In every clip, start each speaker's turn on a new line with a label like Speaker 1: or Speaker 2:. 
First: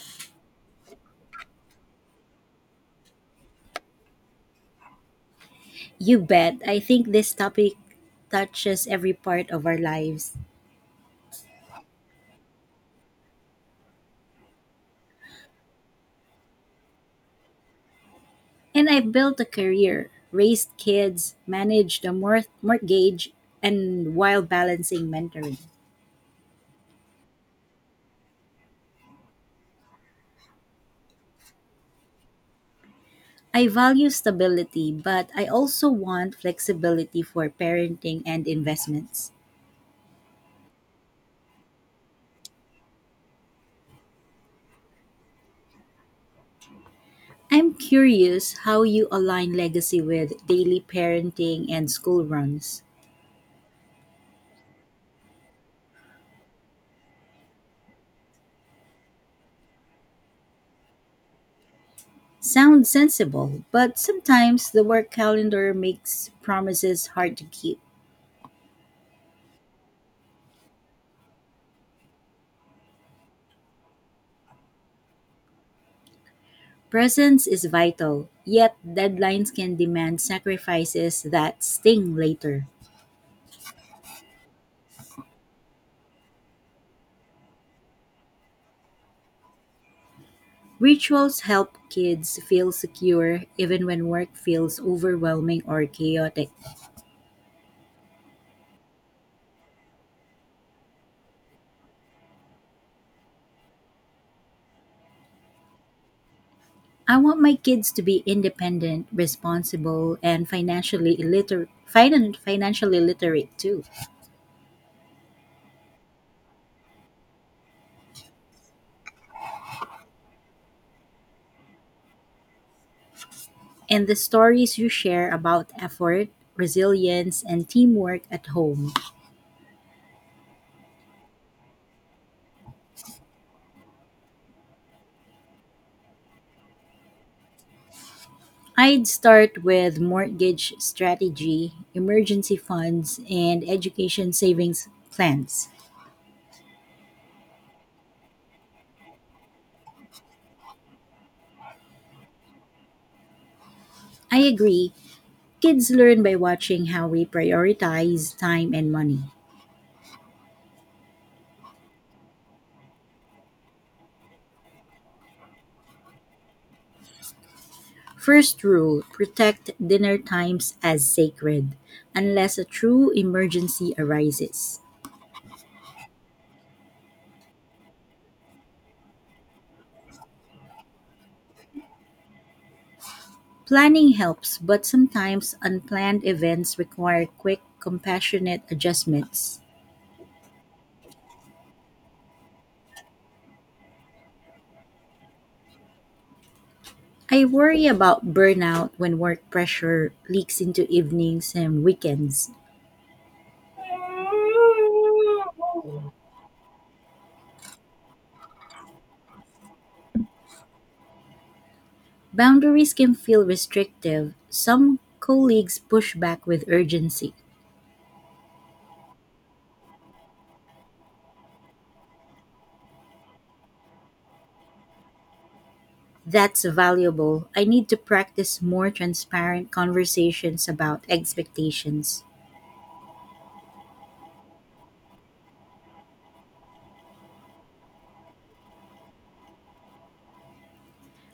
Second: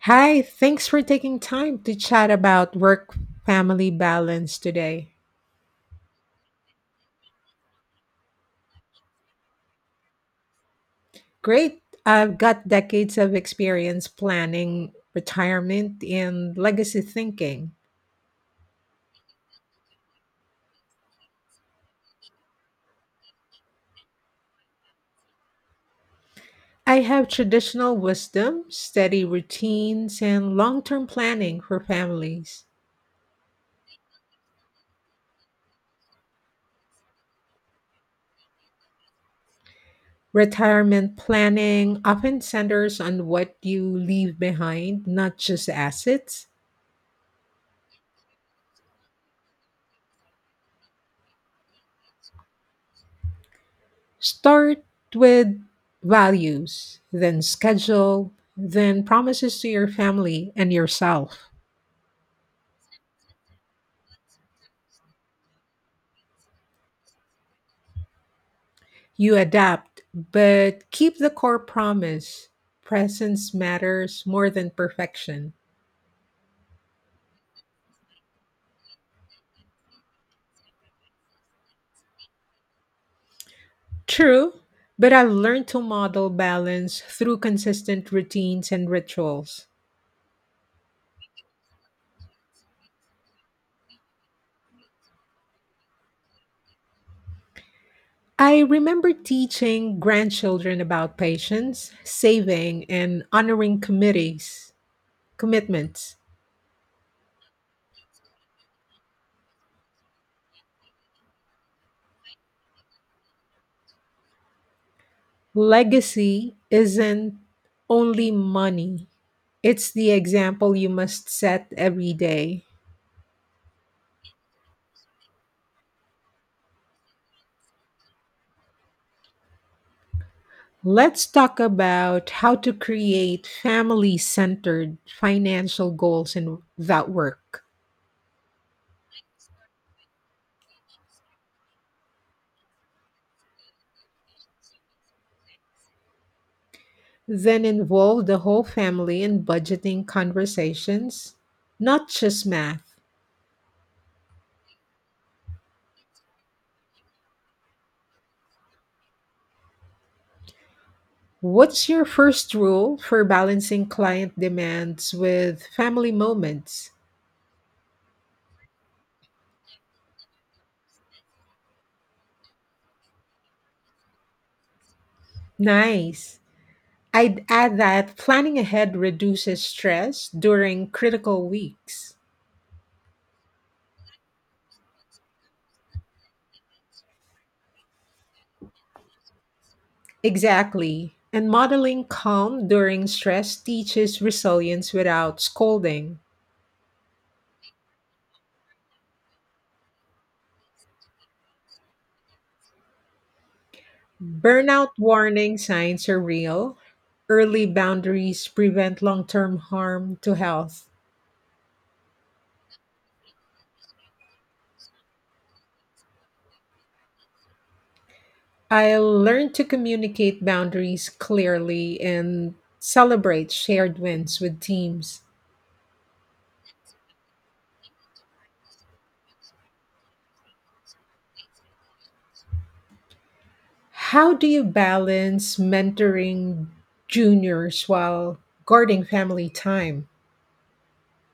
Speaker 1: Hi, thanks for taking time to chat about work family balance today.
Speaker 2: You bet. I think this topic touches every part of our lives.
Speaker 1: Great. I've got decades of experience planning retirement and legacy thinking.
Speaker 2: And I've built a career, raised kids, managed a mortgage, and while balancing mentoring.
Speaker 1: I have traditional wisdom, steady routines, and long term planning for families.
Speaker 2: I value stability, but I also want flexibility for parenting and investments.
Speaker 1: Retirement planning often centers on what you leave behind, not just assets.
Speaker 2: I'm curious how you align legacy with daily parenting and school runs.
Speaker 1: Start with values, then schedule, then promises to your family and yourself.
Speaker 2: Sounds sensible, but sometimes the work calendar makes promises hard to keep.
Speaker 1: You adapt, but keep the core promise. Presence matters more than perfection.
Speaker 2: Presence is vital, yet deadlines can demand sacrifices that sting later.
Speaker 1: True, but I've learned to model balance through consistent routines and rituals.
Speaker 2: Rituals help kids feel secure even when work feels overwhelming or chaotic.
Speaker 1: I remember teaching grandchildren about patience, saving, and honoring commitments.
Speaker 2: I want my kids to be independent, responsible, and financially illiterate. Financially literate too.
Speaker 1: Legacy isn't only money, it's the example you must set every day.
Speaker 2: And the stories you share about effort, resilience, and teamwork at home.
Speaker 1: Let's talk about how to create family centered financial goals that work.
Speaker 2: I'd start with mortgage strategy, emergency funds, and education savings plans.
Speaker 1: Then involve the whole family in budgeting conversations, not just math.
Speaker 2: I agree, kids learn by watching how we prioritize time and money.
Speaker 1: What's your first rule for balancing client demands with family moments?
Speaker 2: First rule, protect dinner times as sacred, unless a true emergency arises.
Speaker 1: Nice. I'd add that planning ahead reduces stress during critical weeks.
Speaker 2: Planning helps, but sometimes unplanned events require quick, compassionate adjustments.
Speaker 1: Exactly. And modeling calm during stress teaches resilience without scolding.
Speaker 2: I worry about burnout when work pressure leaks into evenings and weekends.
Speaker 1: Burnout warning signs are real. Early boundaries prevent long term harm to health.
Speaker 2: Boundaries can feel restrictive. Some colleagues push back with urgency.
Speaker 1: I learned to communicate boundaries clearly and celebrate shared wins with teams.
Speaker 2: That's valuable. I need to practice more transparent conversations about expectations.
Speaker 1: How do you balance mentoring juniors while guarding family time?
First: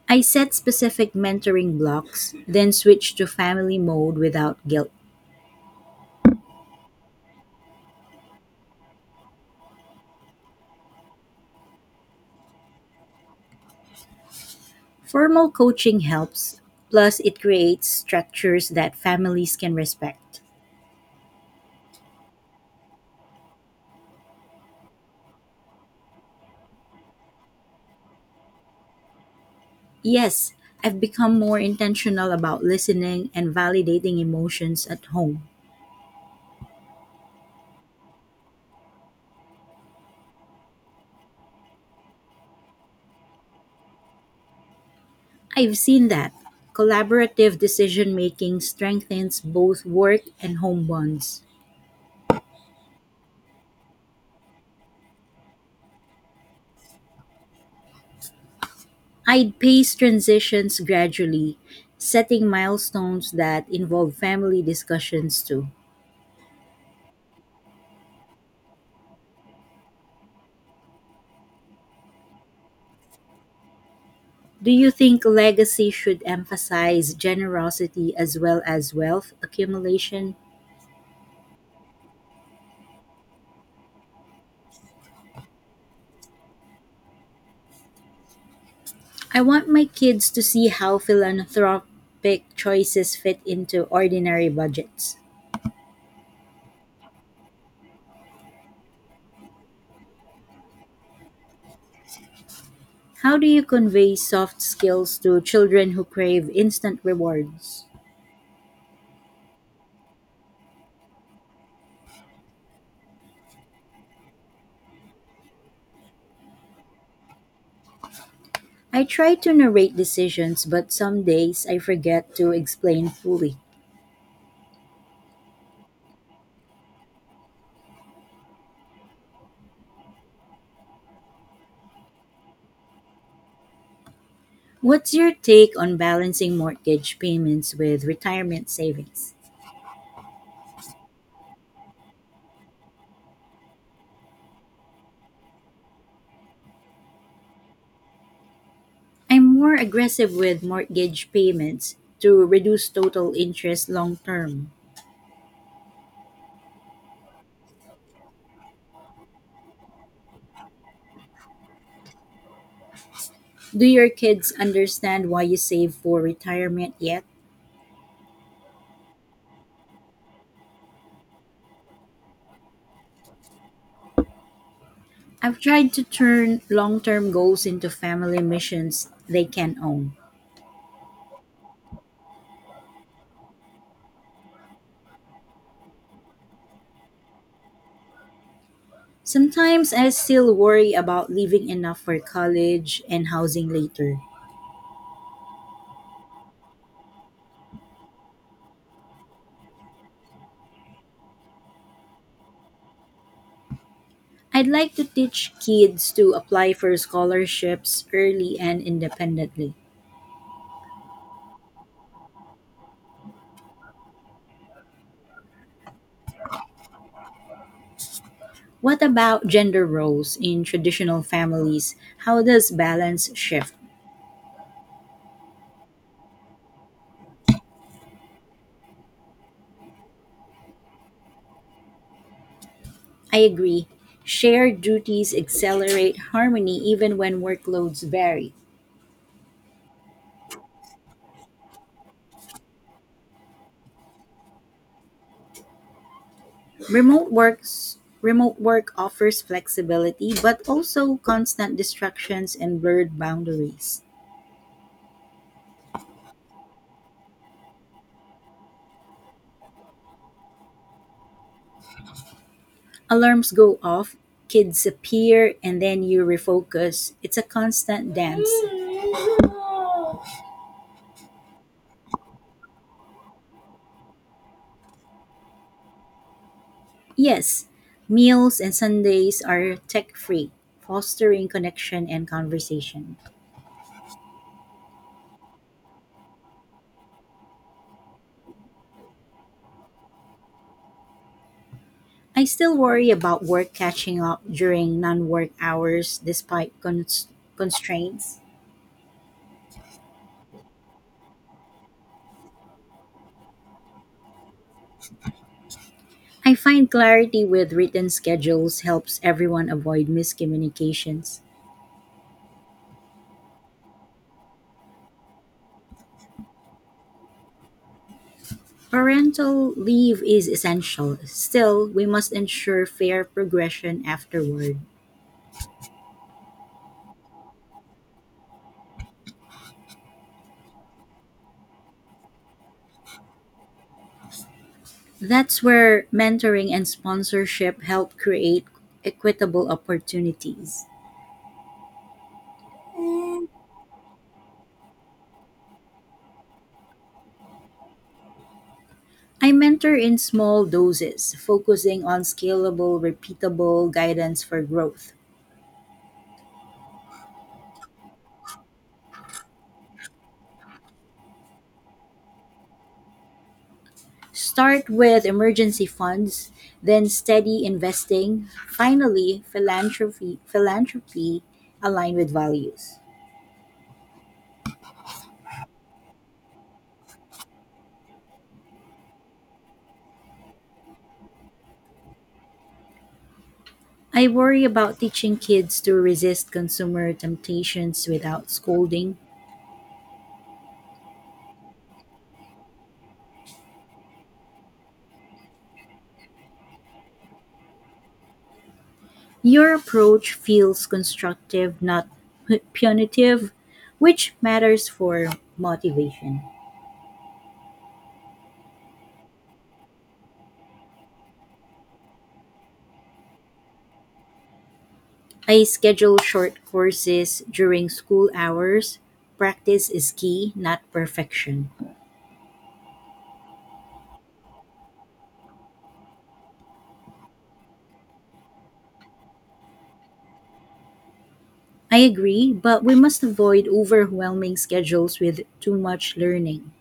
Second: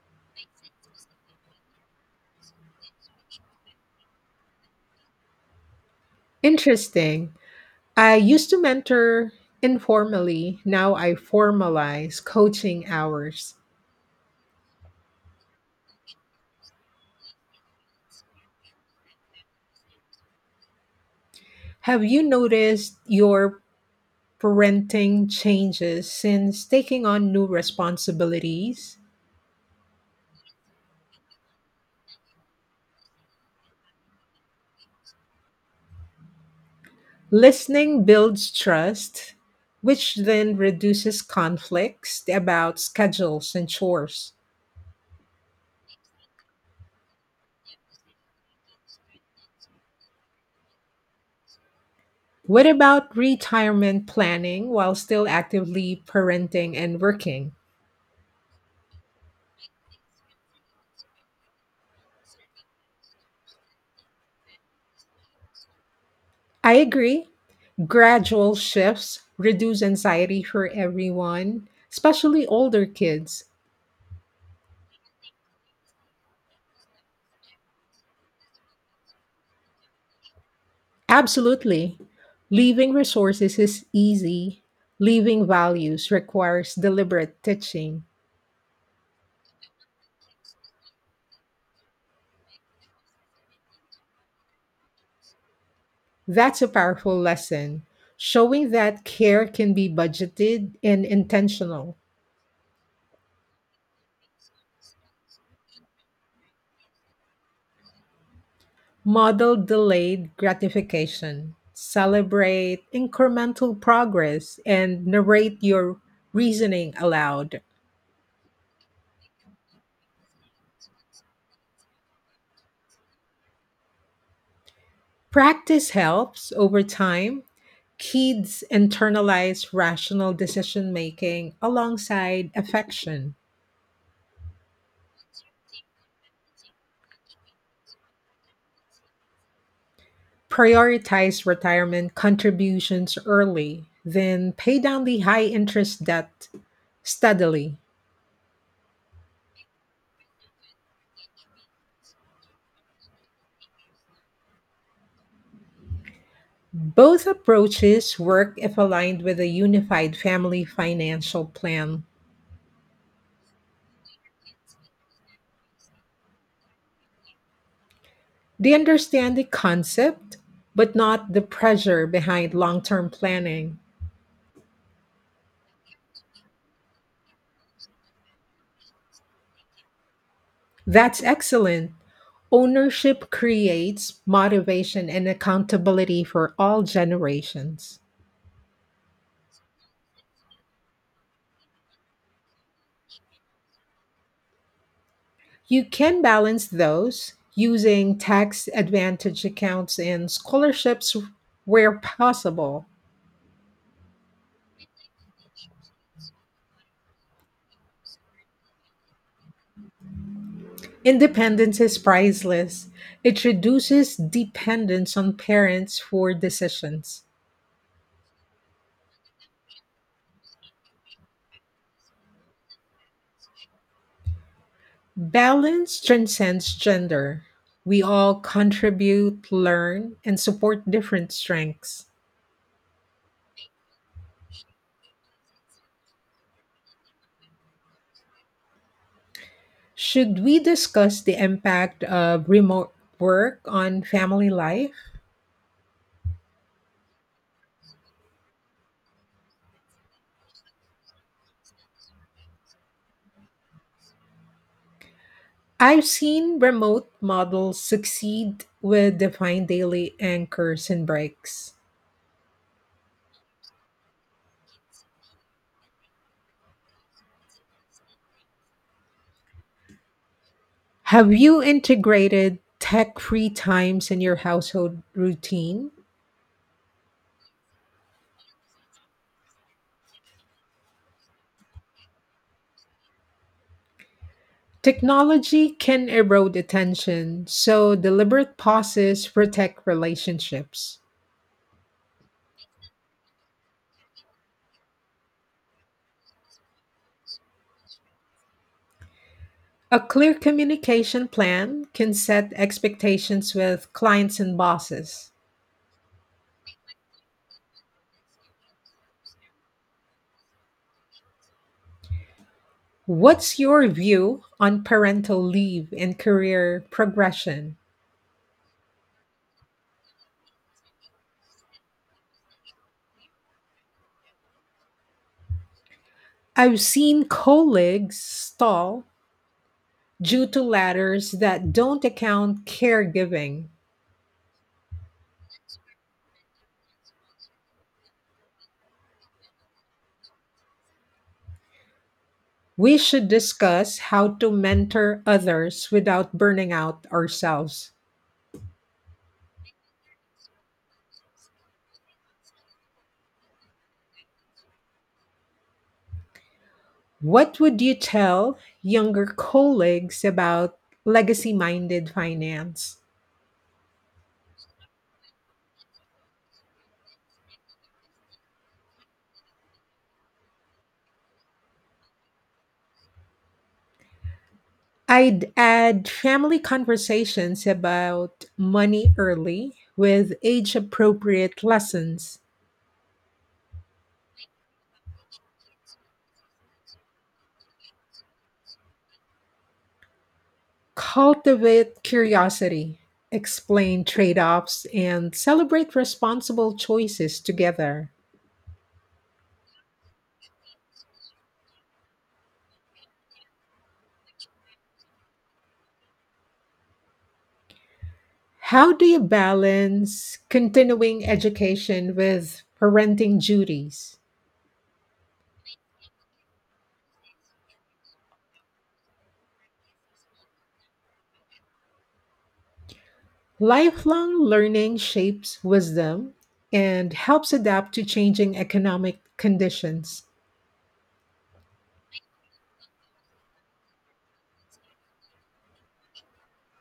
Speaker 2: I set specific mentoring blocks, then switch to family mode without guilt.
Speaker 1: Interesting. I used to mentor informally, now I formalize coaching hours.
Speaker 2: Formal coaching helps, plus, it creates structures that families can respect.
Speaker 1: Have you noticed your parenting changes since taking on new responsibilities?
Speaker 2: Yes, I've become more intentional about listening and validating emotions at home.
Speaker 1: Listening builds trust, which then reduces conflicts about schedules and chores.
Speaker 2: I've seen that. Collaborative decision making strengthens both work and home bonds.
Speaker 1: What about retirement planning while still actively parenting and working?
Speaker 2: I'd pace transitions gradually, setting milestones that involve family discussions too.
Speaker 1: I agree. Gradual shifts reduce anxiety for everyone, especially older kids.
Speaker 2: Do you think legacy should emphasize generosity as well as wealth accumulation?
Speaker 1: Absolutely. Leaving resources is easy, leaving values requires deliberate teaching.
Speaker 2: I want my kids to see how philanthropic choices fit into ordinary budgets.
Speaker 1: That's a powerful lesson, showing that care can be budgeted and intentional.
Speaker 2: How do you convey soft skills to children who crave instant rewards?
Speaker 1: Model delayed gratification, celebrate incremental progress, and narrate your reasoning aloud.
Speaker 2: I try to narrate decisions, but some days I forget to explain fully.
Speaker 1: Practice helps over time. Kids internalize rational decision making alongside affection.
Speaker 2: What's your take on balancing mortgage payments with retirement savings?
Speaker 1: Prioritize retirement contributions early, then pay down the high interest debt steadily.
Speaker 2: I'm more aggressive with mortgage payments to reduce total interest long term.
Speaker 1: Both approaches work if aligned with a unified family financial plan.
Speaker 2: Do your kids understand why you save for retirement yet?
Speaker 1: They understand the concept, but not the pressure behind long term planning.
Speaker 2: I've tried to turn long term goals into family missions they can own.
Speaker 1: That's excellent. Ownership creates motivation and accountability for all generations.
Speaker 2: Sometimes I still worry about leaving enough for college and housing later.
Speaker 1: You can balance those using tax advantage accounts and scholarships where possible.
Speaker 2: I'd like to teach kids to apply for scholarships early and independently.
Speaker 1: Independence is priceless. It reduces dependence on parents for decisions.
Speaker 2: What about gender roles in traditional families? How does balance shift?
Speaker 1: Balance transcends gender. We all contribute, learn, and support different strengths.
Speaker 2: I agree. Shared duties accelerate harmony even when workloads vary.
Speaker 1: Should we discuss the impact of remote work on family life?
Speaker 2: Remote work offers flexibility but also constant distractions and blurred boundaries.
Speaker 1: I've seen remote models succeed with defined daily anchors and breaks.
Speaker 2: Alarms go off, kids appear and then you refocus. It's a constant dance.
Speaker 1: Have you integrated tech free times in your household routine?
Speaker 2: Yes, meals and Sundays are tech-free, fostering connection and conversation.
Speaker 1: Technology can erode attention, so deliberate pauses protect relationships.
Speaker 2: I still worry about work catching up during non work hours despite constraints.
Speaker 1: A clear communication plan can set expectations with clients and bosses.
Speaker 2: I find clarity with written schedules helps everyone avoid miscommunications.
Speaker 1: What's your view on parental leave and career progression?
Speaker 2: Parental leave is essential. Still, we must ensure fair progression afterward.
Speaker 1: I've seen colleagues stall due to ladders that don't account caregiving.
Speaker 2: That's where mentoring and sponsorship help create equitable opportunities.
Speaker 1: We should discuss how to mentor others without burning out ourselves.
Speaker 2: I mentor in small doses, focusing on scalable, repeatable guidance for growth.
Speaker 1: What would you tell younger colleagues about legacy minded finance?
Speaker 2: Start with emergency funds, then steady investing, finally philanthropy aligned with values.
Speaker 1: I'd add family conversations about money early with age appropriate lessons.
Speaker 2: I worry about teaching kids to resist consumer temptations without scolding.
Speaker 1: Cultivate curiosity, explain trade offs, and celebrate responsible choices together.
Speaker 2: Your approach feels constructive, not punitive, which matters for motivation.
Speaker 1: How do you balance continuing education with parenting duties?
Speaker 2: I schedule short courses during school hours. Practice is key, not perfection.
Speaker 1: Lifelong learning shapes wisdom and helps adapt to changing economic conditions.
Speaker 2: I agree, but we must avoid overwhelming schedules with too much learning.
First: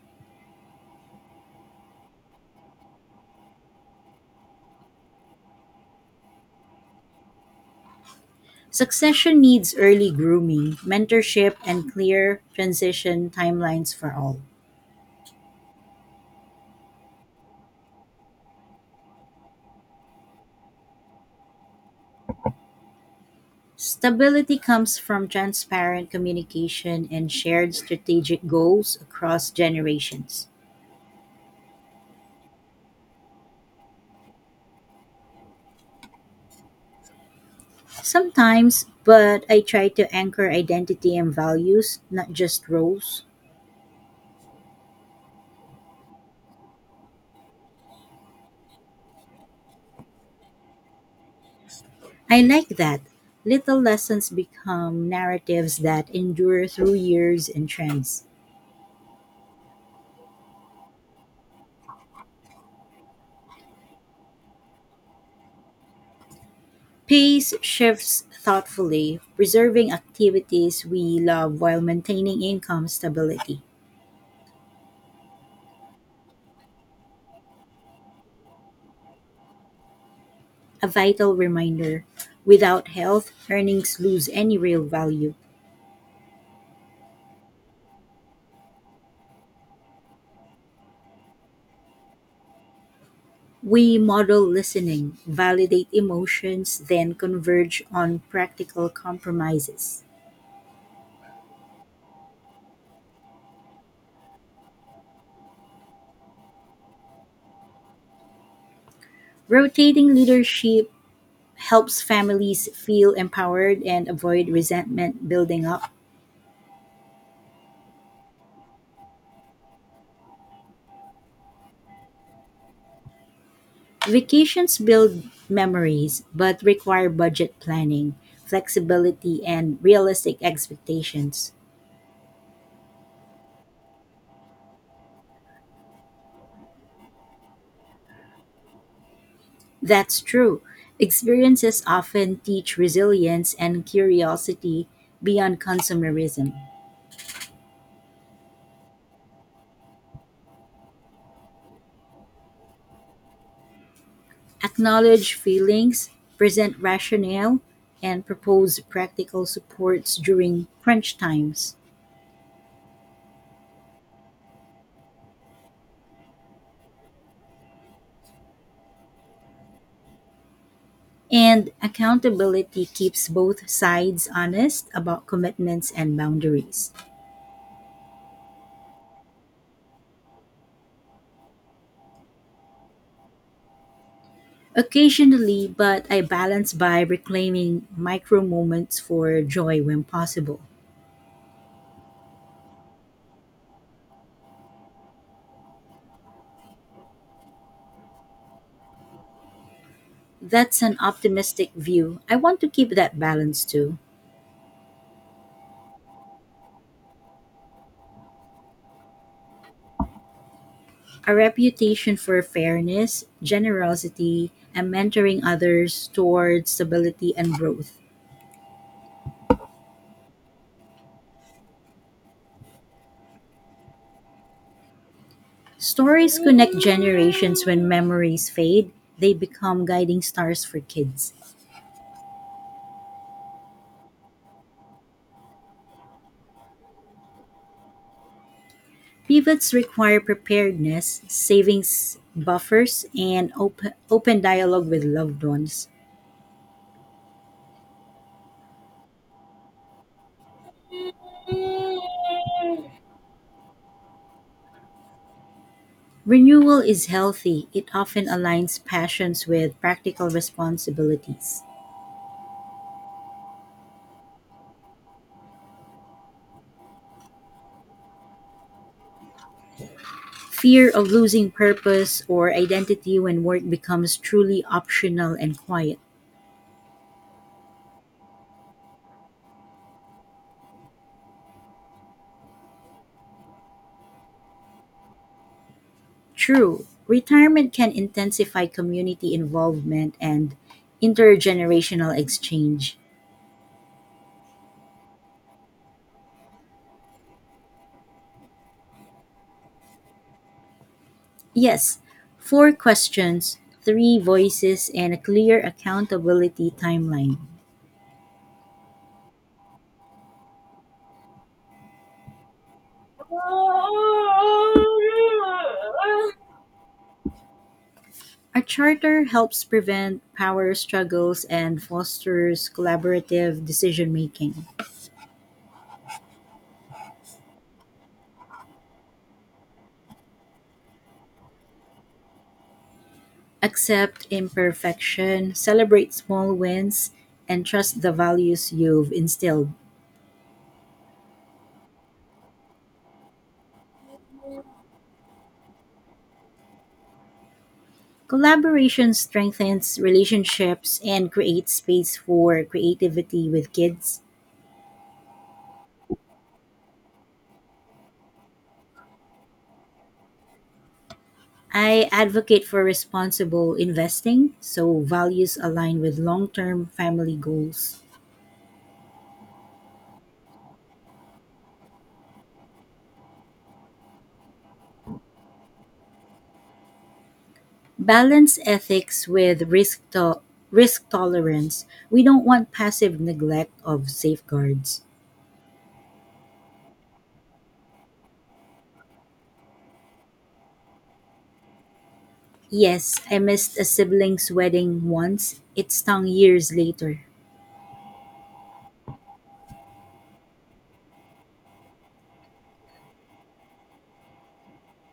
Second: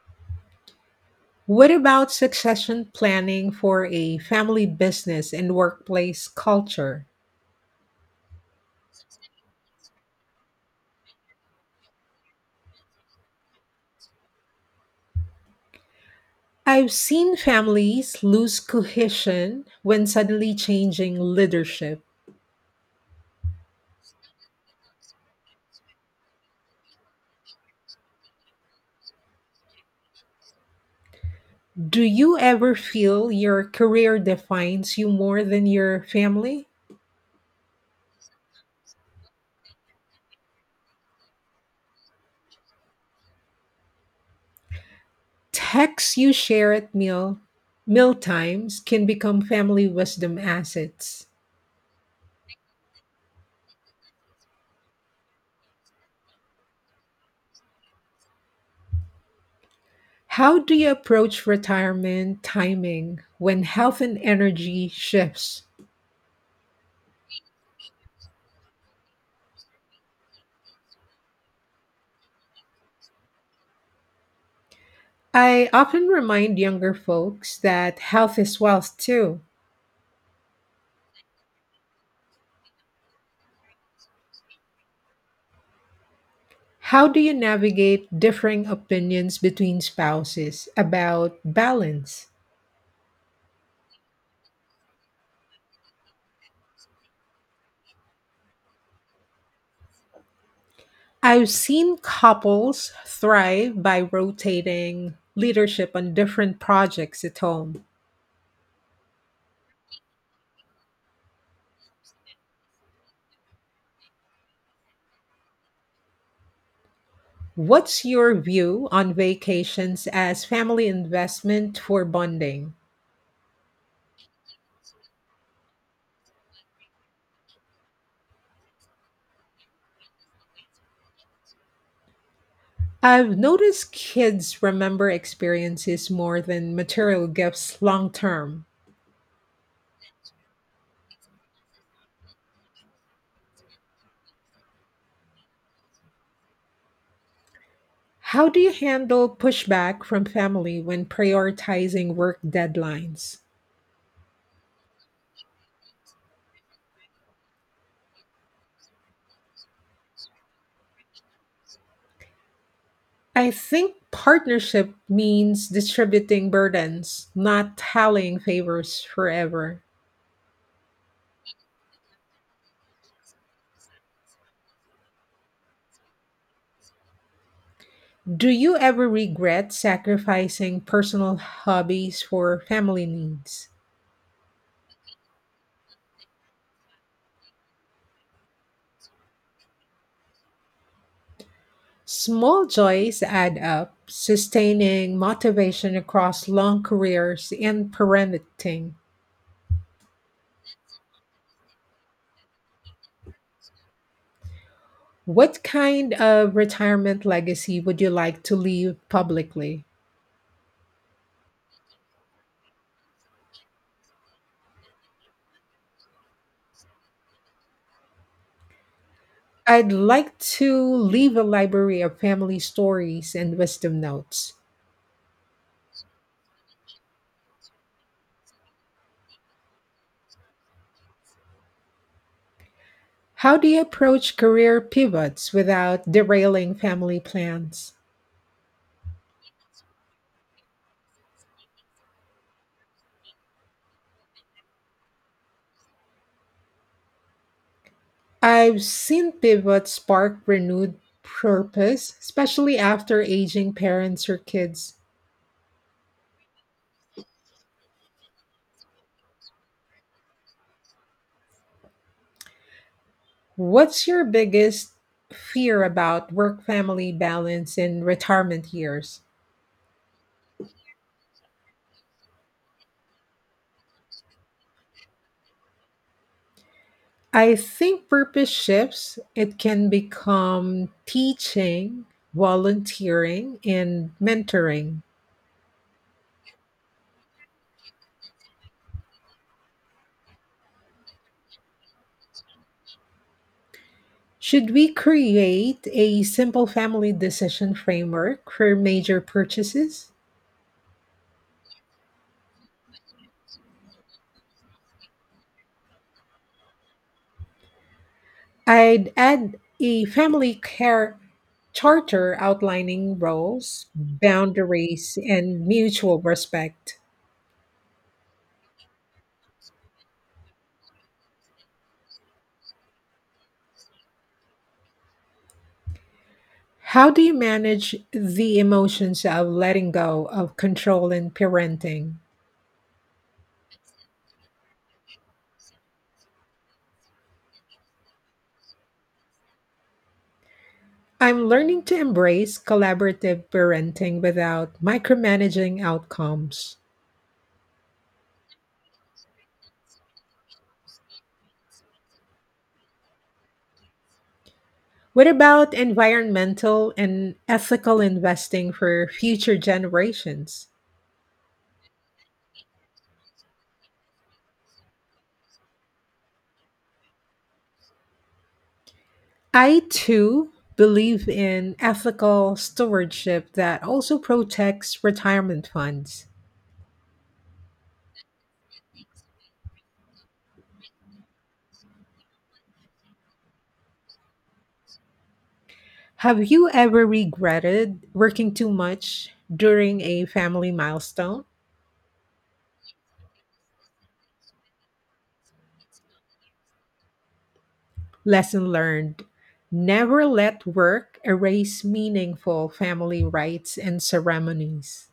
Speaker 1: What about succession planning for a family business and workplace culture?
Speaker 2: Succession needs early grooming, mentorship, and clear transition timelines for all.
Speaker 1: I've seen families lose cohesion when suddenly changing leadership.
Speaker 2: Stability comes from transparent communication and shared strategic goals across generations.
Speaker 1: Do you ever feel your career defines you more than your family?
Speaker 2: Sometimes, but I try to anchor identity and values, not just roles.
Speaker 1: Texts you share at meal times can become family wisdom assets.
Speaker 2: I like that. Little lessons become narratives that endure through years and trends.
Speaker 1: How do you approach retirement timing when health and energy shifts?
Speaker 2: Pace shifts thoughtfully, preserving activities we love while maintaining income stability.
Speaker 1: I often remind younger folks that health is wealth too.
Speaker 2: A vital reminder, without health, earnings lose any real value.
Speaker 1: How do you navigate differing opinions between spouses about balance?
Speaker 2: We model listening, validate emotions, then converge on practical compromises.
Speaker 1: I've seen couples thrive by rotating leadership on different projects at home.
Speaker 2: Rotating leadership helps families feel empowered and avoid resentment building up.
Speaker 1: What's your view on vacations as family investment for bonding?
Speaker 2: Vacations build memories, but require budget planning, flexibility, and realistic expectations.
Speaker 1: I've noticed kids remember experiences more than material gifts long term.
Speaker 2: That's true. Experiences often teach resilience and curiosity beyond consumerism.
Speaker 1: How do you handle pushback from family when prioritizing work deadlines?
Speaker 2: Acknowledge feelings, present rationale, and propose practical supports during crunch times.
Speaker 1: I think partnership means distributing burdens, not tallying favors forever.
Speaker 2: And accountability keeps both sides honest about commitments and boundaries.
Speaker 1: Do you ever regret sacrificing personal hobbies for family needs?
Speaker 2: Occasionally, but I balance by reclaiming micro moments for joy when possible.
Speaker 1: Small joys add up, sustaining motivation across long careers and parenting.
Speaker 2: That's an optimistic view. I want to keep that balance too.
Speaker 1: What kind of retirement legacy would you like to leave publicly?
Speaker 2: A reputation for fairness, generosity, and mentoring others toward stability and growth.
Speaker 1: I'd like to leave a library of family stories and wisdom notes.
Speaker 2: Stories connect generations when memories fade, they become guiding stars for kids.
Speaker 1: How do you approach career pivots without derailing family plans?
Speaker 2: Pivots require preparedness, savings buffers, and open dialogue with loved ones.
Speaker 1: I've seen pivots spark renewed purpose, especially after aging parents or kids.
Speaker 2: Renewal is healthy; it often aligns passions with practical responsibilities.
Speaker 1: What's your biggest fear about work family balance in retirement years?
Speaker 2: Fear of losing purpose or identity when work becomes truly optional and quiet.
Speaker 1: I think purpose shifts. It can become teaching, volunteering, and mentoring.
Speaker 2: True, retirement can intensify community involvement and intergenerational exchange.
Speaker 1: Should we create a simple family decision framework for major purchases?
Speaker 2: Yes, four questions, three voices, and a clear accountability timeline.
Speaker 1: I'd add a family care charter outlining roles, boundaries, and mutual respect.
Speaker 2: A charter helps prevent power struggles and fosters collaborative decision-making.
Speaker 1: How do you manage the emotions of letting go of control in parenting?
Speaker 2: Accept imperfection, celebrate small wins, and trust the values you've instilled.
Speaker 1: I'm learning to embrace collaborative parenting without micromanaging outcomes.
Speaker 2: Collaboration strengthens relationships and creates space for creativity with kids.
Speaker 1: What about environmental and ethical investing for future generations?
Speaker 2: I advocate for responsible investing so values align with long term family goals.
Speaker 1: I too believe in ethical stewardship that also protects retirement funds.
Speaker 2: Balance ethics with risk tolerance. We don't want passive neglect of safeguards.
Speaker 1: Have you ever regretted working too much during a family milestone?
Speaker 2: Yes, I missed a sibling's wedding once. It stung years later.
Speaker 1: Lesson learned never let work erase meaningful family rites and ceremonies.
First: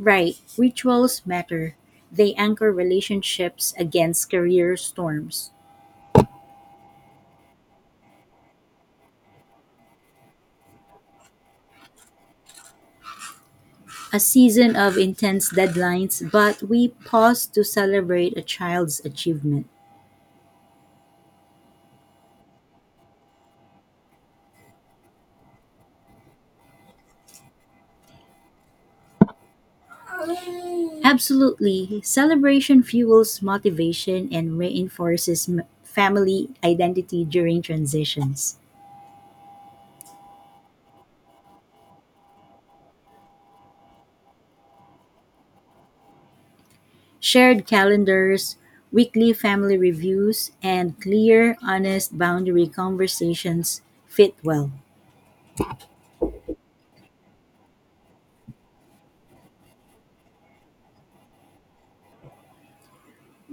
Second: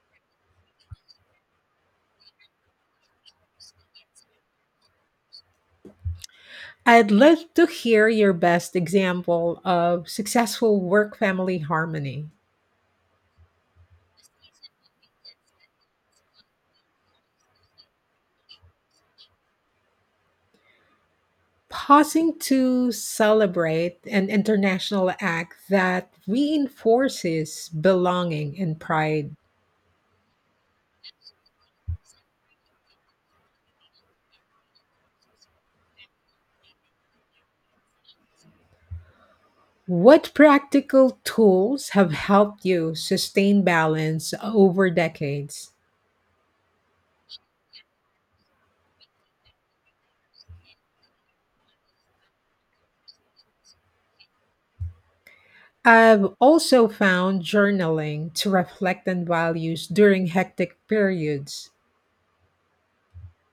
Speaker 2: Right, rituals matter. They anchor relationships against career storms.
Speaker 1: I'd love to hear your best example of successful work family harmony.
Speaker 2: A season of intense deadlines, but we pause to celebrate a child's achievement.
Speaker 1: Pausing to celebrate an international act that reinforces belonging and pride.
Speaker 2: Absolutely. Celebration fuels motivation and reinforces family identity during transitions.
Speaker 1: What practical tools have helped you sustain balance over decades?
Speaker 2: Shared calendars, weekly family reviews, and clear, honest boundary conversations fit well.
Speaker 1: I've also found journaling to reflect on values during hectic periods.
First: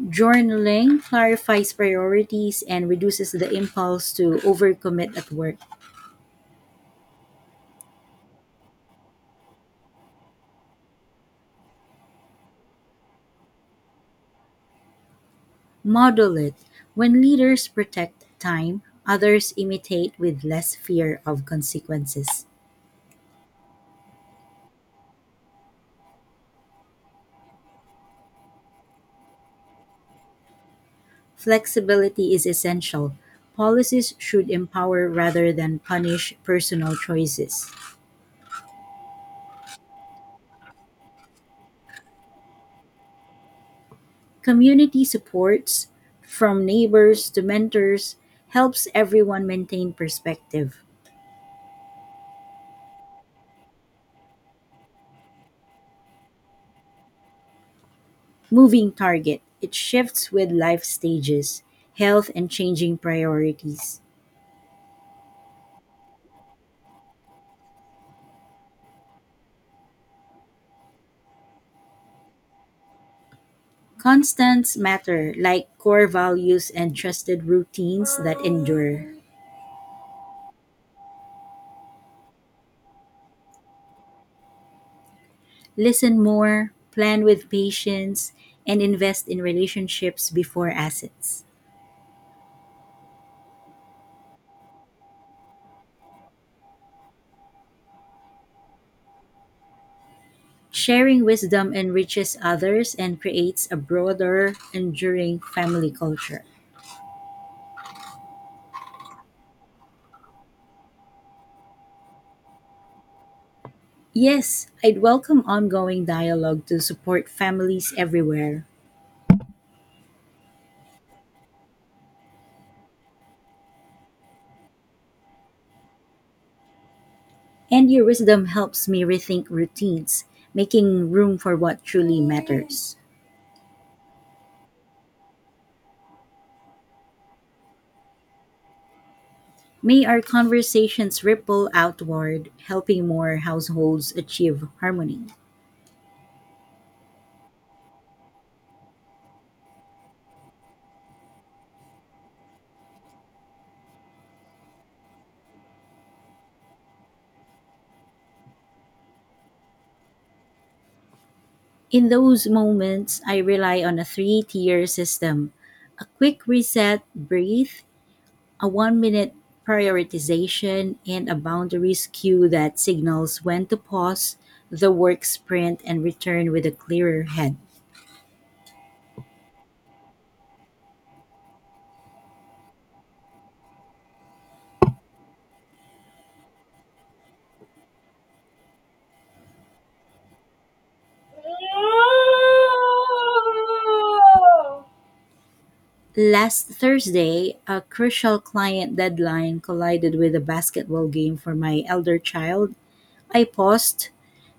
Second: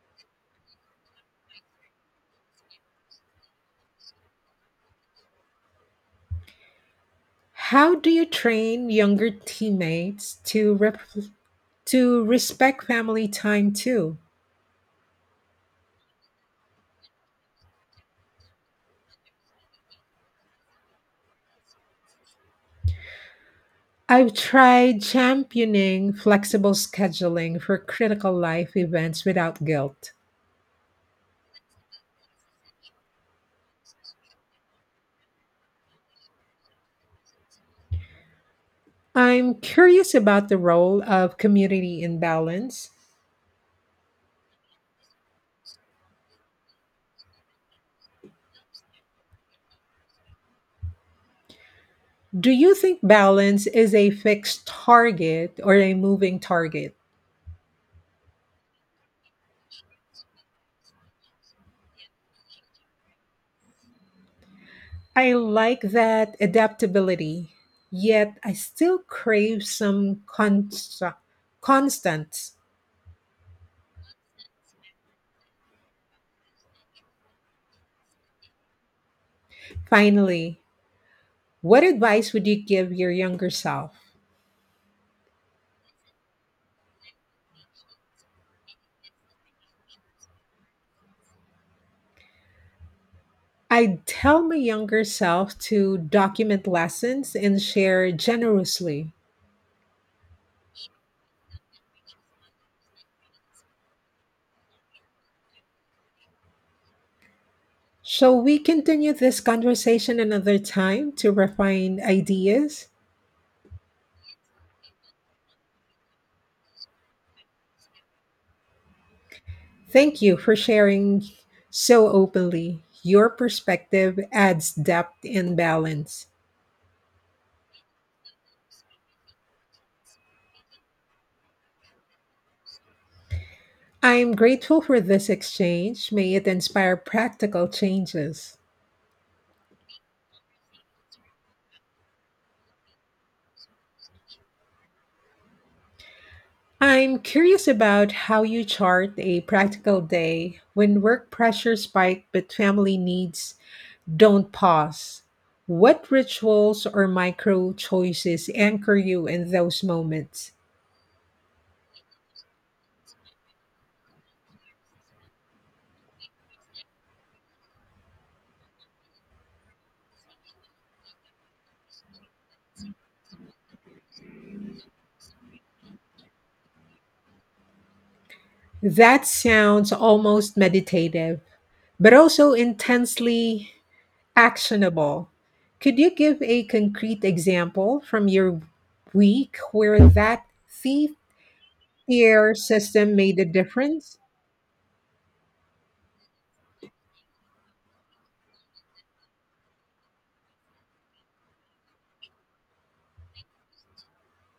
Speaker 2: Journaling clarifies priorities and reduces the impulse to overcommit at work.
Speaker 1: How do you train younger teammates to to respect family time too?
Speaker 2: Model it. When leaders protect time, others imitate with less fear of consequences.
Speaker 1: I've tried championing flexible scheduling for critical life events without guilt.
Speaker 2: Flexibility is essential. Policies should empower rather than punish personal choices.
Speaker 1: I'm curious about the role of community in balance.
Speaker 2: Community supports, from neighbors to mentors, helps everyone maintain perspective.
Speaker 1: Do you think balance is a fixed target or a moving target?
Speaker 2: Moving target, it shifts with life stages, health, and changing priorities.
Speaker 1: I like that adaptability, yet I still crave some constants.
Speaker 2: Constants matter, like core values and trusted routines that endure.
Speaker 1: Finally, what advice would you give your younger self?
Speaker 2: Listen more, plan with patience, and invest in relationships before assets.
Speaker 1: I'd tell my younger self to document lessons and share generously.
Speaker 2: Sharing wisdom enriches others and creates a broader, enduring family culture.
Speaker 1: Shall we continue this conversation another time to refine ideas?
Speaker 2: Yes, I'd welcome ongoing dialogue to support families everywhere.
Speaker 1: Thank you for sharing so openly. Your perspective adds depth and balance.
Speaker 2: And your wisdom helps me rethink routines, making room for what truly matters.
Speaker 1: I'm grateful for this exchange. May it inspire practical changes.
Speaker 2: May our conversations ripple outward, helping more households achieve harmony.
Speaker 1: I'm curious about how you chart a practical day when work pressure spike but family needs don't pause. What rituals or micro choices anchor you in those moments?
Speaker 2: In those moments, I rely on a three tier system, a quick reset, breathe, a 1 minute prioritization, and a boundaries cue that signals when to pause the work sprint and return with a clearer head.
Speaker 1: That sounds almost meditative, but also intensely actionable. Could you give a concrete example from your week where that thief tier system made a difference?
Speaker 2: Last Thursday, a crucial client deadline collided with a basketball game for my elder child. I paused,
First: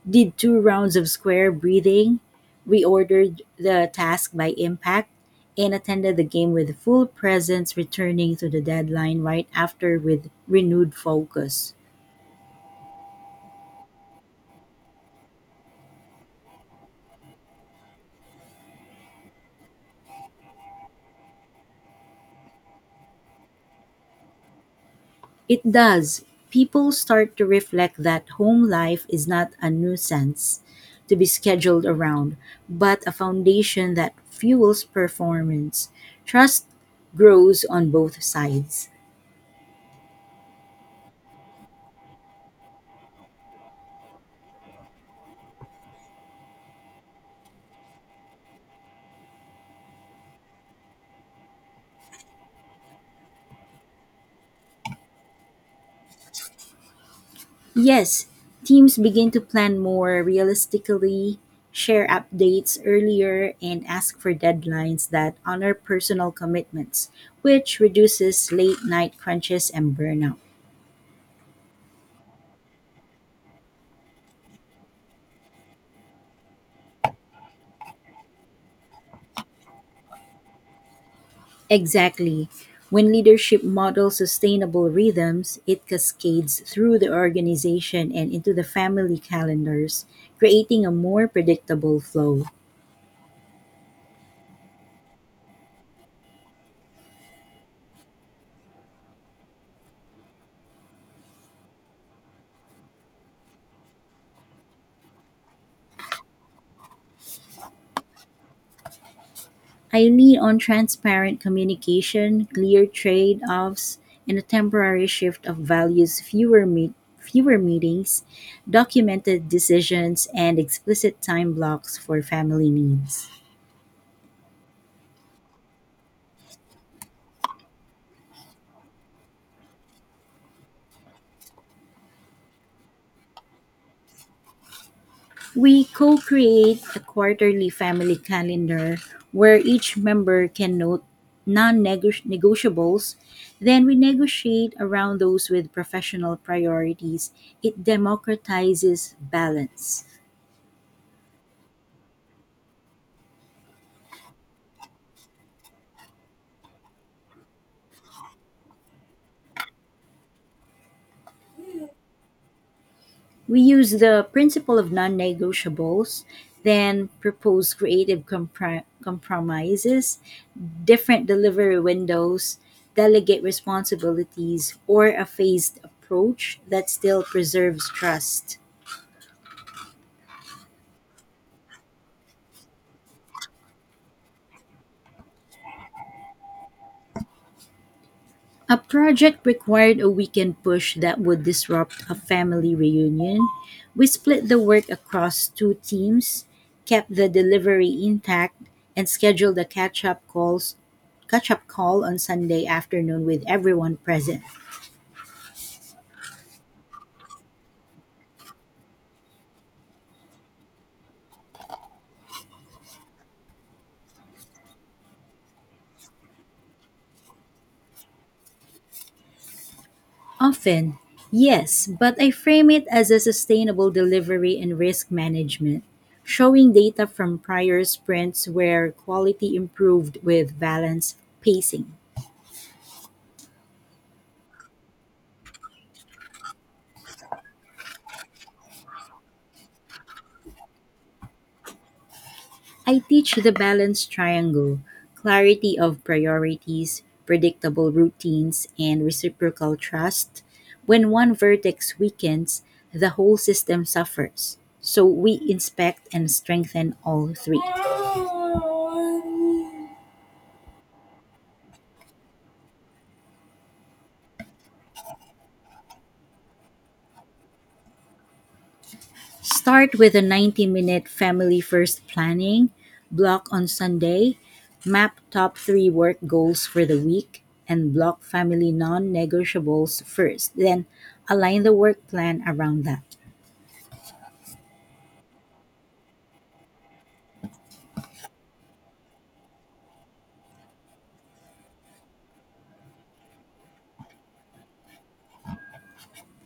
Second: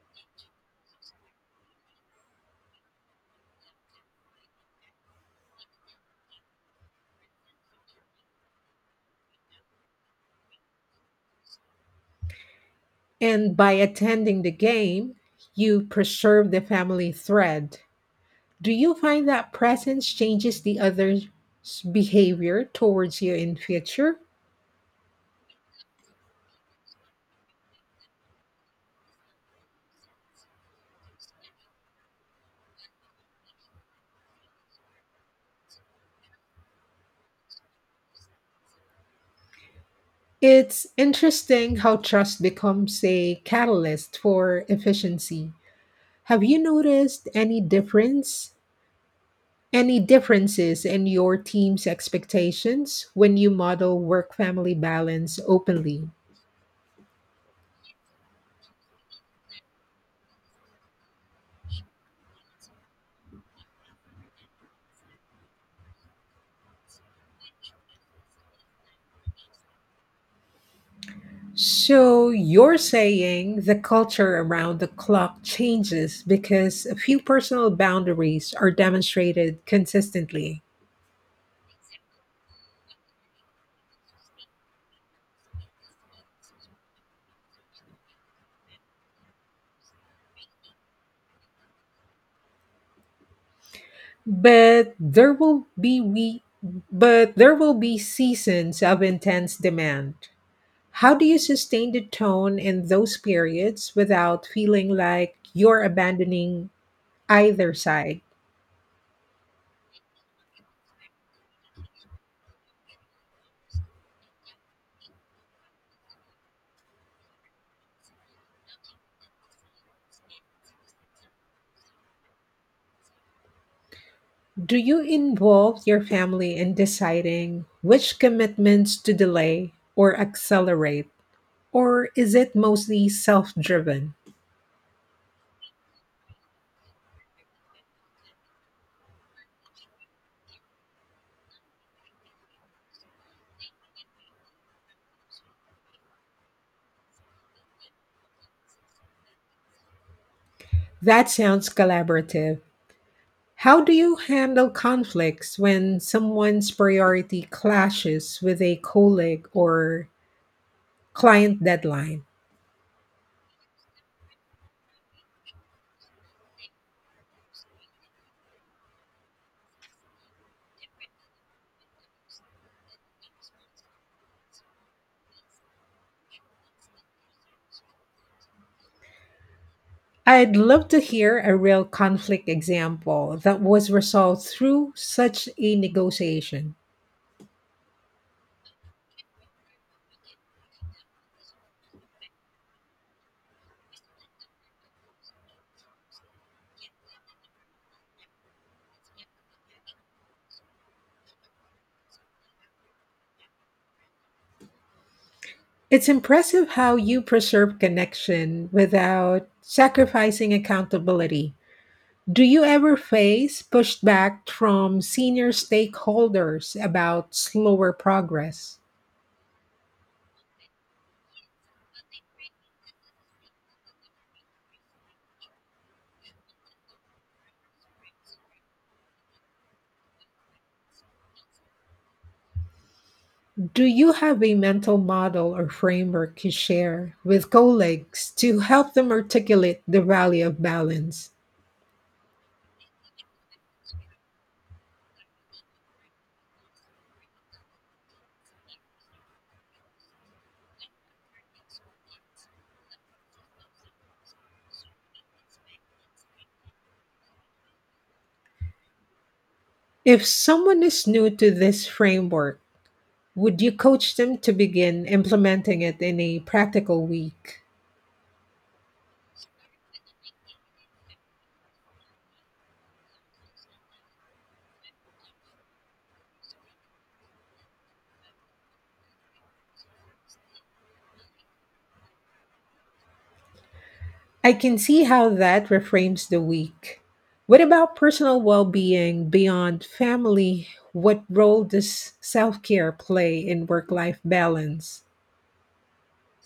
Speaker 2: did two rounds of square breathing, reordered the task by impact, and attended the game with full presence, returning to the deadline right after with renewed focus.
Speaker 1: And by attending the game, you preserve the family thread. Do you find that presence changes the other's behavior towards you in future?
Speaker 2: It does. People start to reflect that home life is not a nuisance to be scheduled around, but a foundation that fuels performance. Trust grows on both sides.
Speaker 1: It's interesting how trust becomes a catalyst for efficiency. Have you noticed any differences in your team's expectations when you model work family balance openly?
Speaker 2: Yes, teams begin to plan more realistically, share updates earlier, and ask for deadlines that honor personal commitments, which reduces late night crunches and burnout.
Speaker 1: So, you're saying the culture around the clock changes because a few personal boundaries are demonstrated consistently.
Speaker 2: Exactly. When leadership models sustainable rhythms, it cascades through the organization and into the family calendars, creating a more predictable flow.
Speaker 1: But there will be we but there will be seasons of intense demand. How do you sustain the tone in those periods without feeling like you're abandoning either side?
Speaker 2: I lean on transparent communication, clear trade-offs, and a temporary shift of values, fewer meetings, documented decisions, and explicit time blocks for family needs.
Speaker 1: Do you involve your family in deciding which commitments to delay or accelerate, or is it mostly self driven?
Speaker 2: We co-create a quarterly family calendar where each member can note non-negotiables, then we negotiate around those with professional priorities. It democratizes balance.
Speaker 1: That sounds collaborative. How do you handle conflicts when someone's priority clashes with a colleague or client deadline?
Speaker 2: We use the principle of non negotiables, then propose creative compromises, different delivery windows, delegate responsibilities, or a phased approach that still preserves trust.
Speaker 1: I'd love to hear a real conflict example that was resolved through such a negotiation.
Speaker 2: A project required a weekend push that would disrupt a family reunion. We split the work across two teams, kept the delivery intact, and scheduled a catch-up call on Sunday afternoon with everyone present.
Speaker 1: It's impressive how you preserve connection without sacrificing accountability. Do you ever face pushback from senior stakeholders about slower progress?
Speaker 2: Often, yes, but I frame it as a sustainable delivery and risk management, showing data from prior sprints where quality improved with balanced pacing.
Speaker 1: Do you have a mental model or framework you share with colleagues to help them articulate the value of balance?
Speaker 2: I teach the balance triangle, clarity of priorities, predictable routines, and reciprocal trust. When one vertex weakens, the whole system suffers. So we inspect and strengthen all three.
Speaker 1: If someone is new to this framework, would you coach them to begin implementing it in a practical week?
Speaker 2: Start with a 90-minute family first planning block on Sunday, map top three work goals for the week, and block family non negotiables first. Then align the work plan around that.
Speaker 1: I can see how that reframes the week. What about personal well being beyond family? What role does self care play in work life balance?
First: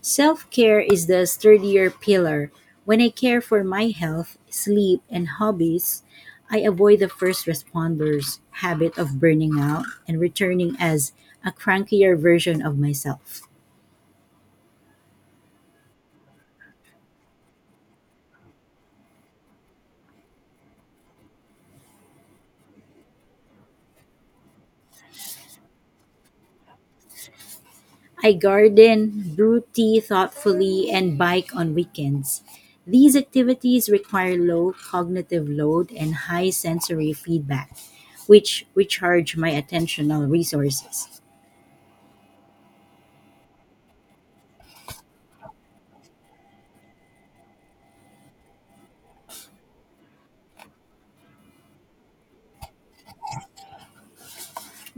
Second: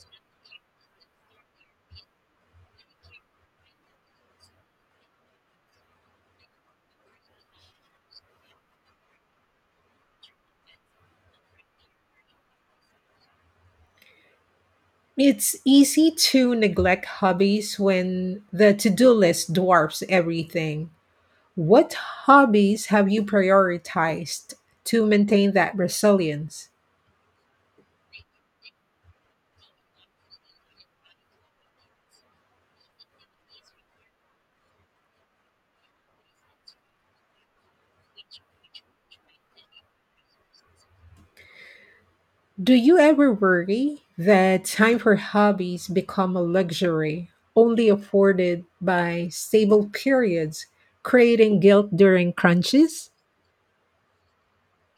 Speaker 2: Self care is the sturdier pillar. When I care for my health, sleep, and hobbies, I avoid the first responder's habit of burning out and returning as a crankier version of myself.
Speaker 1: It's easy to neglect hobbies when the to do list dwarfs everything. What hobbies have you prioritized to maintain that resilience?
Speaker 2: I garden, brew tea thoughtfully, and bike on weekends. These activities require low cognitive load and high sensory feedback, which recharge my attentional resources.
Speaker 1: Do you ever worry that time for hobbies become a luxury only afforded by stable periods, creating guilt during crunches?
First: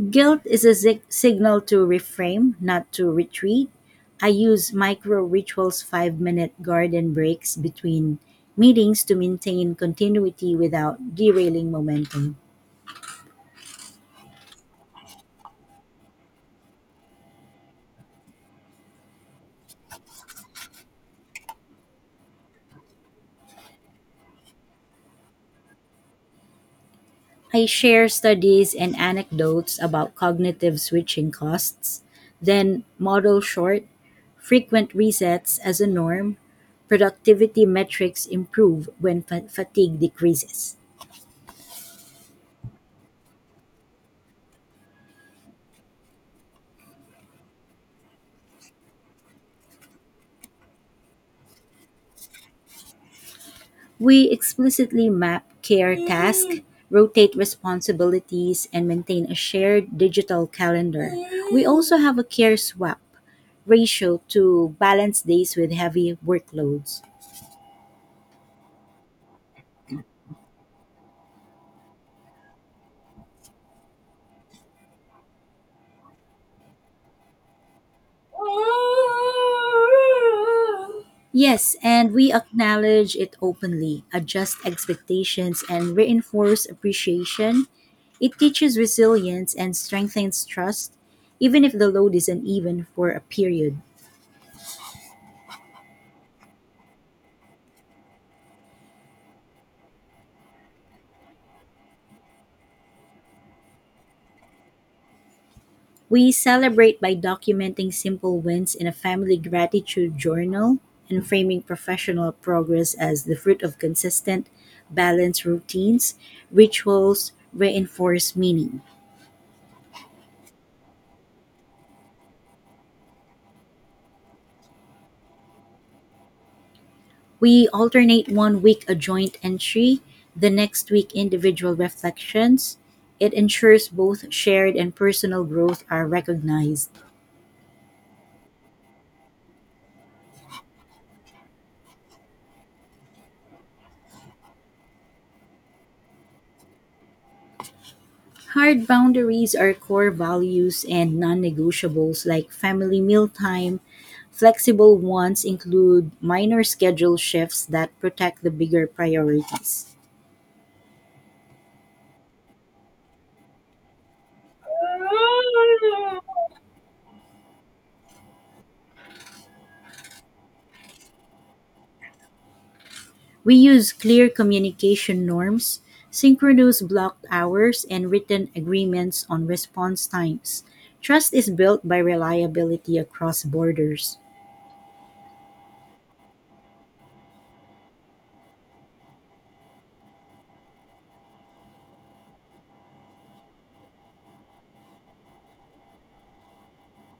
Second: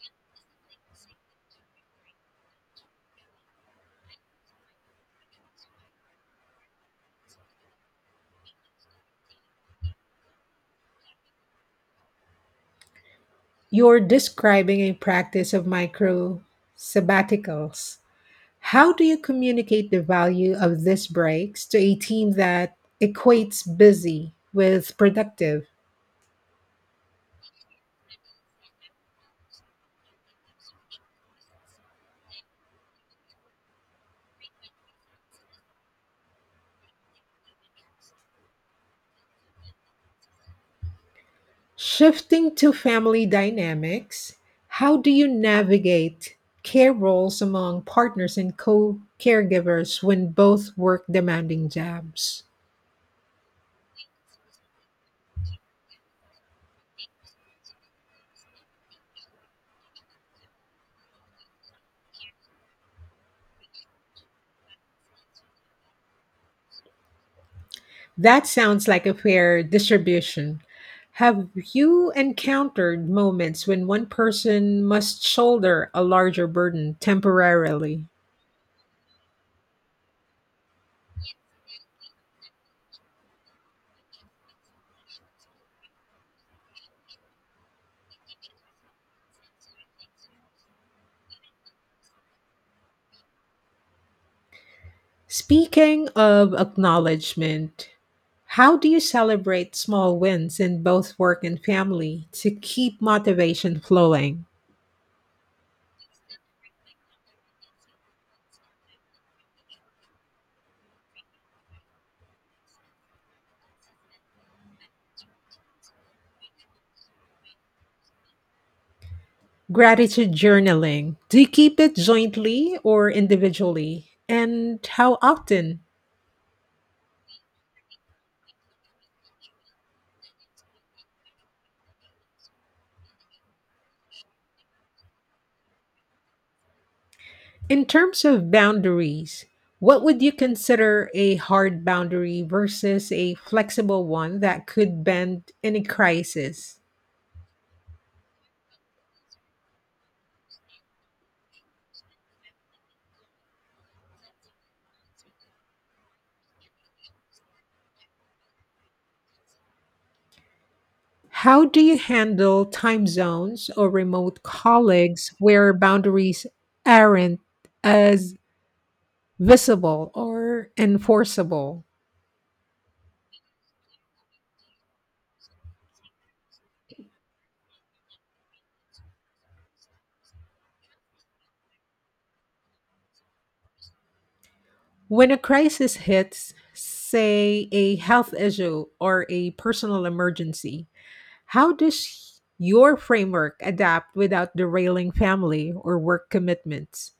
Speaker 2: Guilt is a signal to reframe, not to retreat. I use micro rituals, 5 minute garden breaks between meetings to maintain continuity without derailing momentum.
Speaker 1: You're describing a practice of micro sabbaticals. How do you communicate the value of these breaks to a team that equates busy with productive?
Speaker 2: I share studies and anecdotes about cognitive switching costs, then model short, frequent resets as a norm. Productivity metrics improve when fatigue decreases.
Speaker 1: Shifting to family dynamics, how do you navigate care roles among partners and co caregivers when both work demanding jobs?
Speaker 2: We explicitly map care tasks, rotate responsibilities, and maintain a shared digital calendar. We also have a care swap ratio to balance days with heavy workloads.
Speaker 1: That sounds like a fair distribution. Have you encountered moments when one person must shoulder a larger burden temporarily?
Speaker 2: Yes, and we acknowledge it openly, adjust expectations, and reinforce appreciation. It teaches resilience and strengthens trust, even if the load is uneven for a period.
Speaker 1: Speaking of acknowledgement, how do you celebrate small wins in both work and family to keep motivation flowing?
Speaker 2: We celebrate by documenting simple wins in a family gratitude journal and framing professional progress as the fruit of consistent, balanced routines, rituals, reinforce meaning.
Speaker 1: Gratitude journaling. Do you keep it jointly or individually? And how often?
Speaker 2: We alternate one week a joint entry, the next week individual reflections. It ensures both shared and personal growth are recognized.
Speaker 1: In terms of boundaries, what would you consider a hard boundary versus a flexible one that could bend in a crisis?
Speaker 2: Hard boundaries are core values and non negotiables like family mealtime. Flexible ones include minor schedule shifts that protect the bigger priorities.
Speaker 1: How do you handle time zones or remote colleagues where boundaries aren't as visible or enforceable?
Speaker 2: We use clear communication norms, synchronous blocked hours, and written agreements on response times. Trust is built by reliability across borders.
Speaker 1: When a crisis hits, say a health issue or a personal emergency, how does your framework adapt without derailing family or work commitments?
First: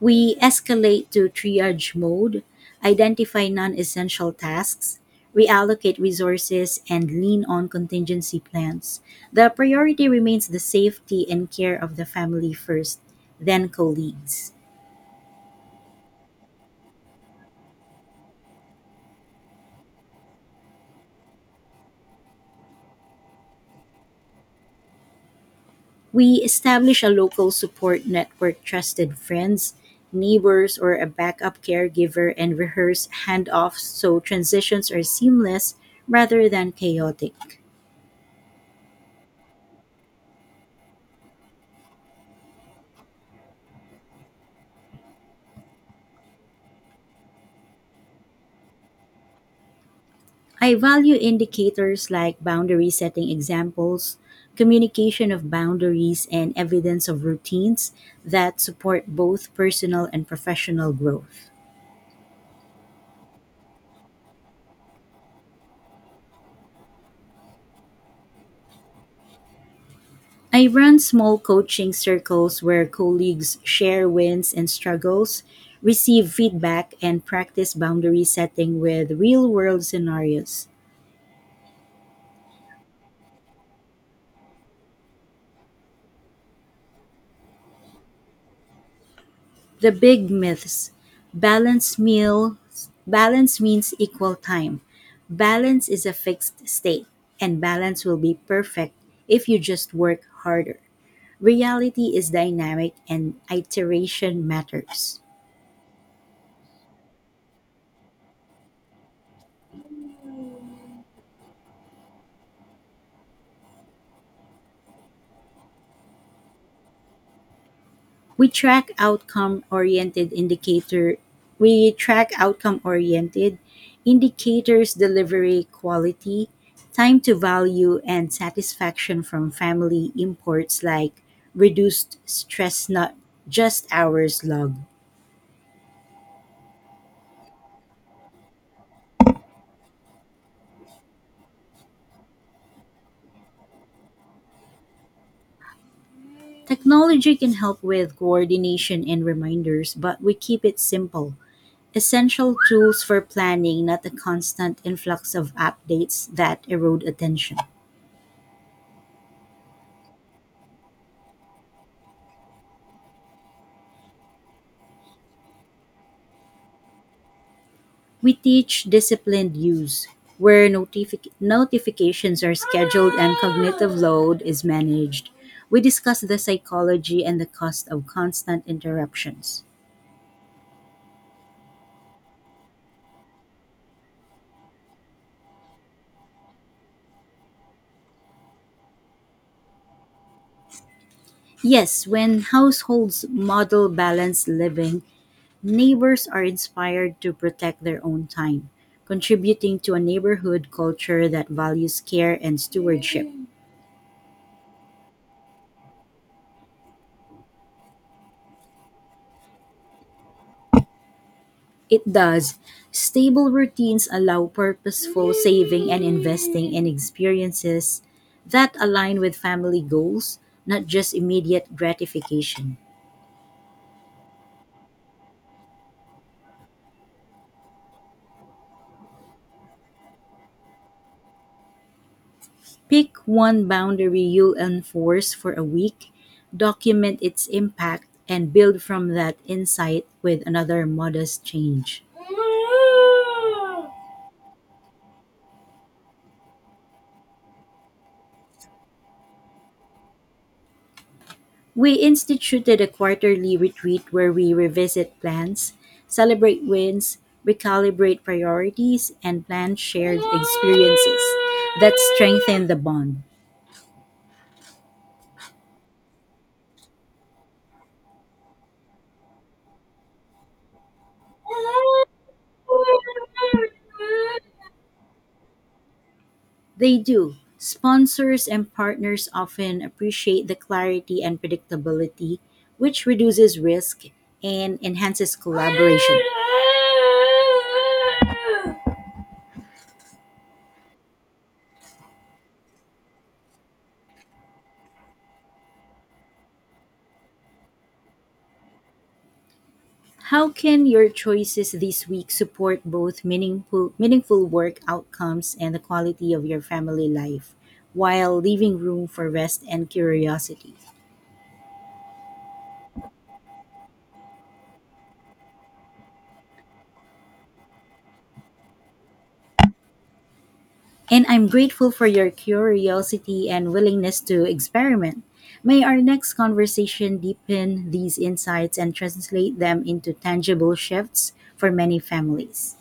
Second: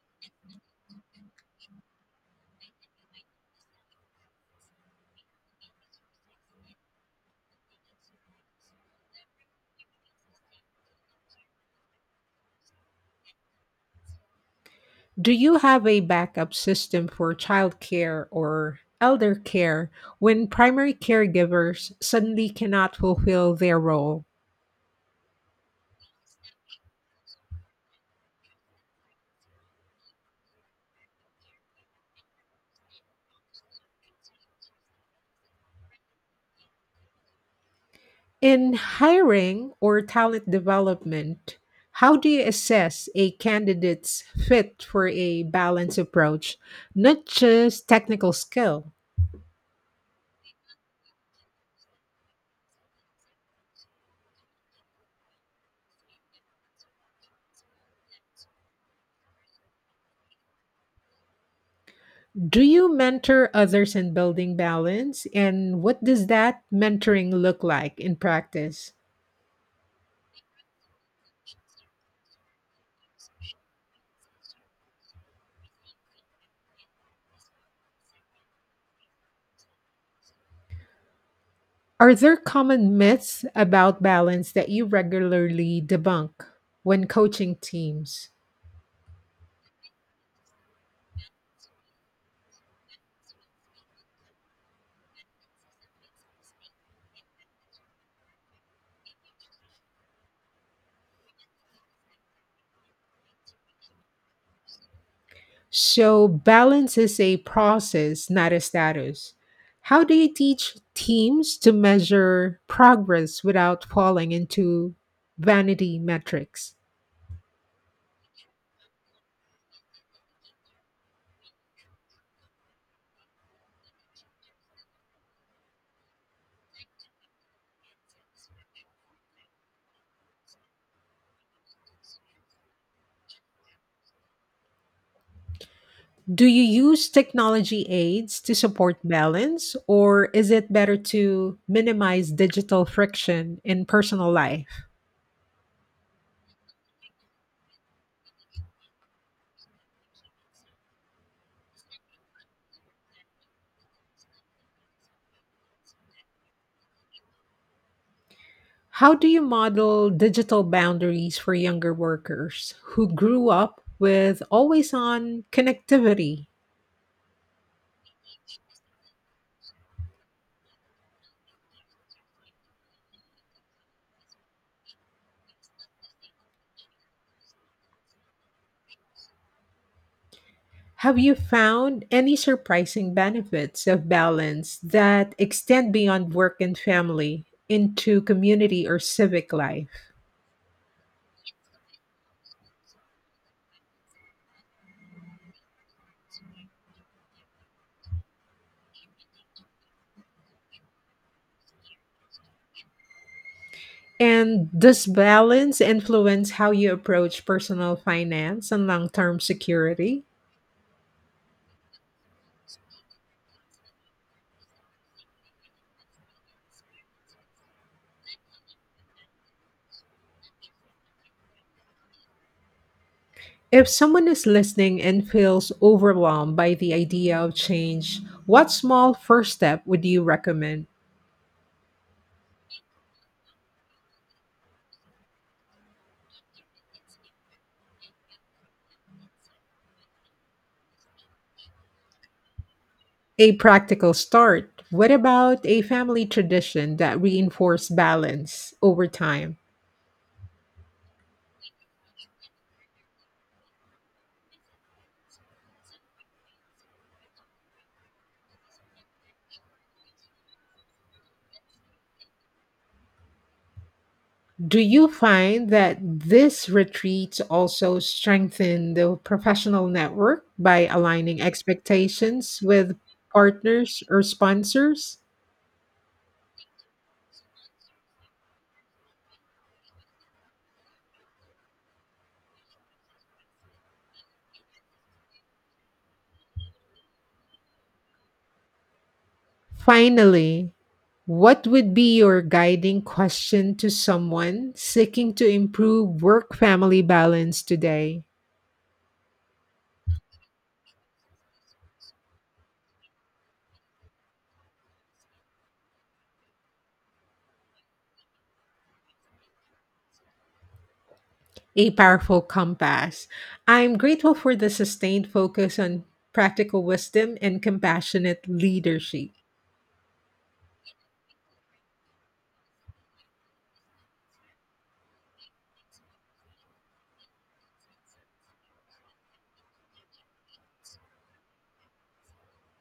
Speaker 2: We escalate to triage mode, identify non essential tasks, reallocate resources, and lean on contingency plans. The priority remains the safety and care of the family first, then colleagues.
Speaker 1: Do you have a backup system for childcare or elder care when primary caregivers suddenly cannot fulfill their role?
Speaker 2: We establish a local support network, trusted friends, neighbors, or a backup caregiver, and rehearse handoffs so transitions are seamless rather than chaotic.
Speaker 1: In hiring or talent development, how do you assess a candidate's fit for a balanced approach, not just technical skill?
Speaker 2: I value indicators like boundary setting examples, communication of boundaries, and evidence of routines that support both personal and professional growth.
Speaker 1: Do you mentor others in building balance? And what does that mentoring look like in practice?
Speaker 2: I run small coaching circles where colleagues share wins and struggles, receive feedback, and practice boundary setting with real world scenarios.
Speaker 1: Are there common myths about balance that you regularly debunk when coaching teams?
Speaker 2: The big myths, balance meals, balance means equal time. Balance is a fixed state, and balance will be perfect if you just work harder. Reality is dynamic, and iteration matters.
Speaker 1: So, balance is a process, not a status. How do you teach teams to measure progress without falling into vanity metrics?
Speaker 2: we track outcome oriented indicator we track outcome oriented indicators, delivery quality, time to value, and satisfaction from family imports like reduced stress, not just hours logged.
Speaker 1: Do you use technology aids to support balance, or is it better to minimize digital friction in personal life?
Speaker 2: Technology can help with coordination and reminders, but we keep it simple, essential tools for planning, not a constant influx of updates that erode attention.
Speaker 1: How do you model digital boundaries for younger workers who grew up with always on connectivity?
Speaker 2: We teach disciplined use, where notifications are scheduled and cognitive load is managed. We discuss the psychology and the cost of constant interruptions.
Speaker 1: Have you found any surprising benefits of balance that extend beyond work and family into community or civic life?
Speaker 2: Yes, when households model balanced living, neighbors are inspired to protect their own time, contributing to a neighborhood culture that values care and stewardship.
Speaker 1: And does balance influence how you approach personal finance and long term security?
Speaker 2: It does. Stable routines allow purposeful saving and investing in experiences that align with family goals, not just immediate gratification.
Speaker 1: If someone is listening and feels overwhelmed by the idea of change, what small first step would you recommend?
Speaker 2: Pick one boundary you'll enforce for a week, document its impact, and build from that insight with another modest change.
Speaker 1: A practical start. What about a family tradition that reinforces balance over time?
Speaker 2: We instituted a quarterly retreat where we revisit plans, celebrate wins, recalibrate priorities, and plan shared experiences that strengthen the bond.
Speaker 1: Do you find that this retreats also strengthen the professional network by aligning expectations with partners or sponsors?
Speaker 2: They do. Sponsors and partners often appreciate the clarity and predictability, which reduces risk and enhances collaboration.
Speaker 1: Finally, what would be your guiding question to someone seeking to improve work family balance today?
Speaker 2: How can your choices this week support both meaningful work outcomes and the quality of your family life while leaving room for rest and curiosity?
Speaker 1: A powerful compass. I'm grateful for the sustained focus on practical wisdom and compassionate leadership.
Speaker 2: And I'm grateful for your curiosity and willingness to experiment. May our next conversation deepen these insights and translate them into tangible shifts for many families.